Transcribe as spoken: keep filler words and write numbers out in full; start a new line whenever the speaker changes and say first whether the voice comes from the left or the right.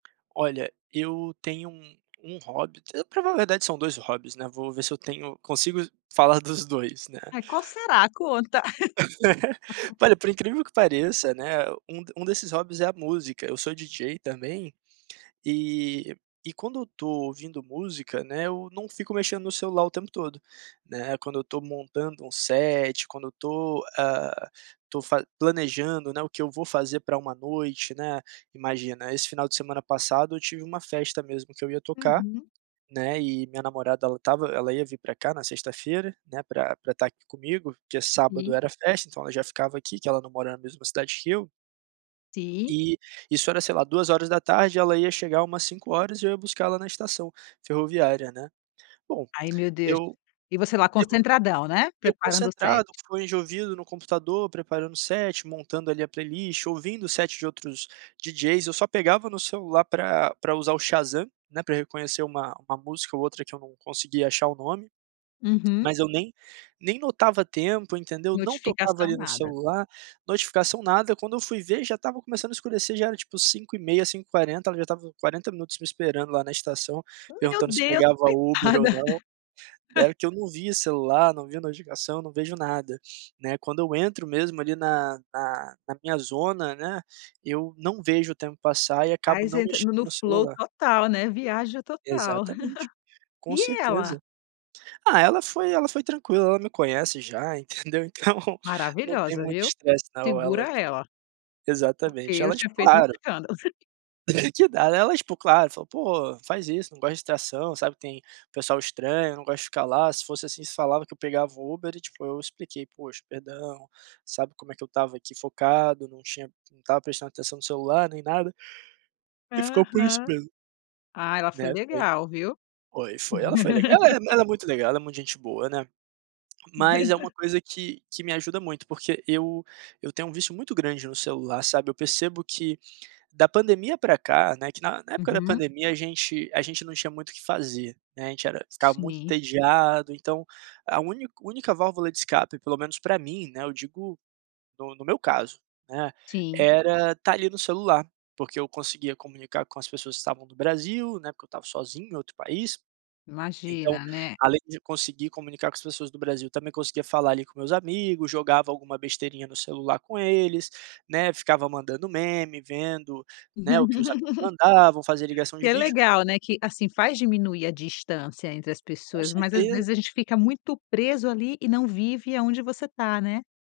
right: Olha, eu tenho um hobby. T pra falar a verdade, são dois hobbies, né. Vou ver se eu tenho consigo falar dos dois, né.
left: Eh, qual será? Conta.
right: Olha, por incrível que pareça, né, um d um desses hobbies, é a música. Eu sou DJ, também. E e quando eu tô ouvindo música, né, eu não fico mexendo no celular o tempo todo, né. Quando eu tô montando um set, quando eu tô, ah, tô fa planejando, né, o que eu vou fazer pra uma noite, né. Imagina, esse final de semana passado, eu tive uma festa mesmo que eu ia tocar,
left: Uhum.
right: né. E, minha namorada ela estava ela ia vir pra cá na sexta-feira, né, pra pra estar aqui comigo, porque sábado
left: Sim.
right: era festa, então ela já ficava aqui, que ela não mora na mesma cidade que eu
left: Sim.
right: E isso era, sei lá, duas horas da tarde e ela ia chegar umas cinco horas e eu ia buscá-la na estação ferroviária, né. Bom,
left: Ai, meu Deus.
right: eu
left: E você lá
right: eu
left: concentradão, né,
right: eu
left: preparando o set.
right: concentrado, com o fone de ouvido no computador, preparando o set, montando, ali, a playlist, ouvindo o set de outros DJs, eu só pegava no celular pra pra usar o Shazam, né, pra reconhecer uma uma música ou outra que eu não conseguia achar o nome.
left: Uhum.
right: Mas eu nem nem notava tempo, entendeu, não tocava
left: Notificação,
right: ali no
left: nada.
right: celular, notificação nada. Quando eu fui ver, já estava começando a escurecer. Já era, tipo cinco e meia, cinco e quarenta, ela já estava quarenta minutos me esperando lá na estação,
left: Meu
right: perguntando se
left: Deus!
right: pegava Uber ou
left: Coitada.
right: não. Era que eu não via celular, não via notificação, não vejo nada, né. Quando eu entro mesmo ali, na na na minha zona, né, eu não vejo o tempo passar e acabo
left: Aí
right: não
left: você entra no
right: mexendo
left: no
right: no
left: flow
right: celular.
left: total, né. Viaja total.
right: Exatamente, com
left: E ela?
right: certeza. Ah, ela foi ela foi tranquila. Ela me conhece já, entendeu. Então, não tem
left: Maravilhosa,
right: muito
left: viu?
right: estresse não, ela,
left: Segura
right: ti
left: ela. Porque
right: exatamente.
left: eu
right: Ela,
left: tinha
right: tipo,
left: feito um
right: claro
left: escândalo.
right: Que nada. Ela tipo, claro, falou: "Pô, não faz isso, não gosto de estação, sabe que tem pessoal estranho, não gosto de ficar lá, se fosse assim você falava que eu pegava um Uber". E, tipo, eu expliquei: "Poxa, perdão, sabe como é que eu estava aqui focado, não tinha não estava prestando atenção no celular nem nada". E ficou por isso
left: Aham.
right: mesmo.
left: Ah, ela foi
right: Né. Foi,
left: legal, viu?
right: foi, foi. Ela foi leg ela é ela é muito legal. Ela é muito gente boa, né. Mas é uma coisa que que me ajuda muito. Porque eu eu tenho um vício muito grande no celular, sabe. Eu percebo que da pandemia pra cá, né que na na época da
left: Uhum.
right: pandemia, a gente a gente não tinha muito o que fazer, né. A gente era ficava muito
left: Sim.
right: entediado. Então, a úni única válvula de escape, pelo menos pra mim, né, eu digo no no meu caso, né,
left: Sim.
right: era estar ali no celular, porque eu conseguia comunicar com as pessoas que estavam no Brasil, né, porque eu estava sozinho em outro país. Então,
left: Imagina, né.
right: além de conseguir comunicar com as pessoas do Brasil, também conseguia falar ali com meus amigo. Jogava alguma besteirinha no celular com eles, né. Ficava mandando meme, vendo, né, o que os amigos mandavam. Fazia ligação
left: Que
right: de
left: é
right: vídeo
left: legal, né, que, assim, faz diminuir a distância entre as
right: Com
left: pessoas. Mas às vezes a
right: certeza.
left: gente fica muito preso ali e não vive aonde você tá, né?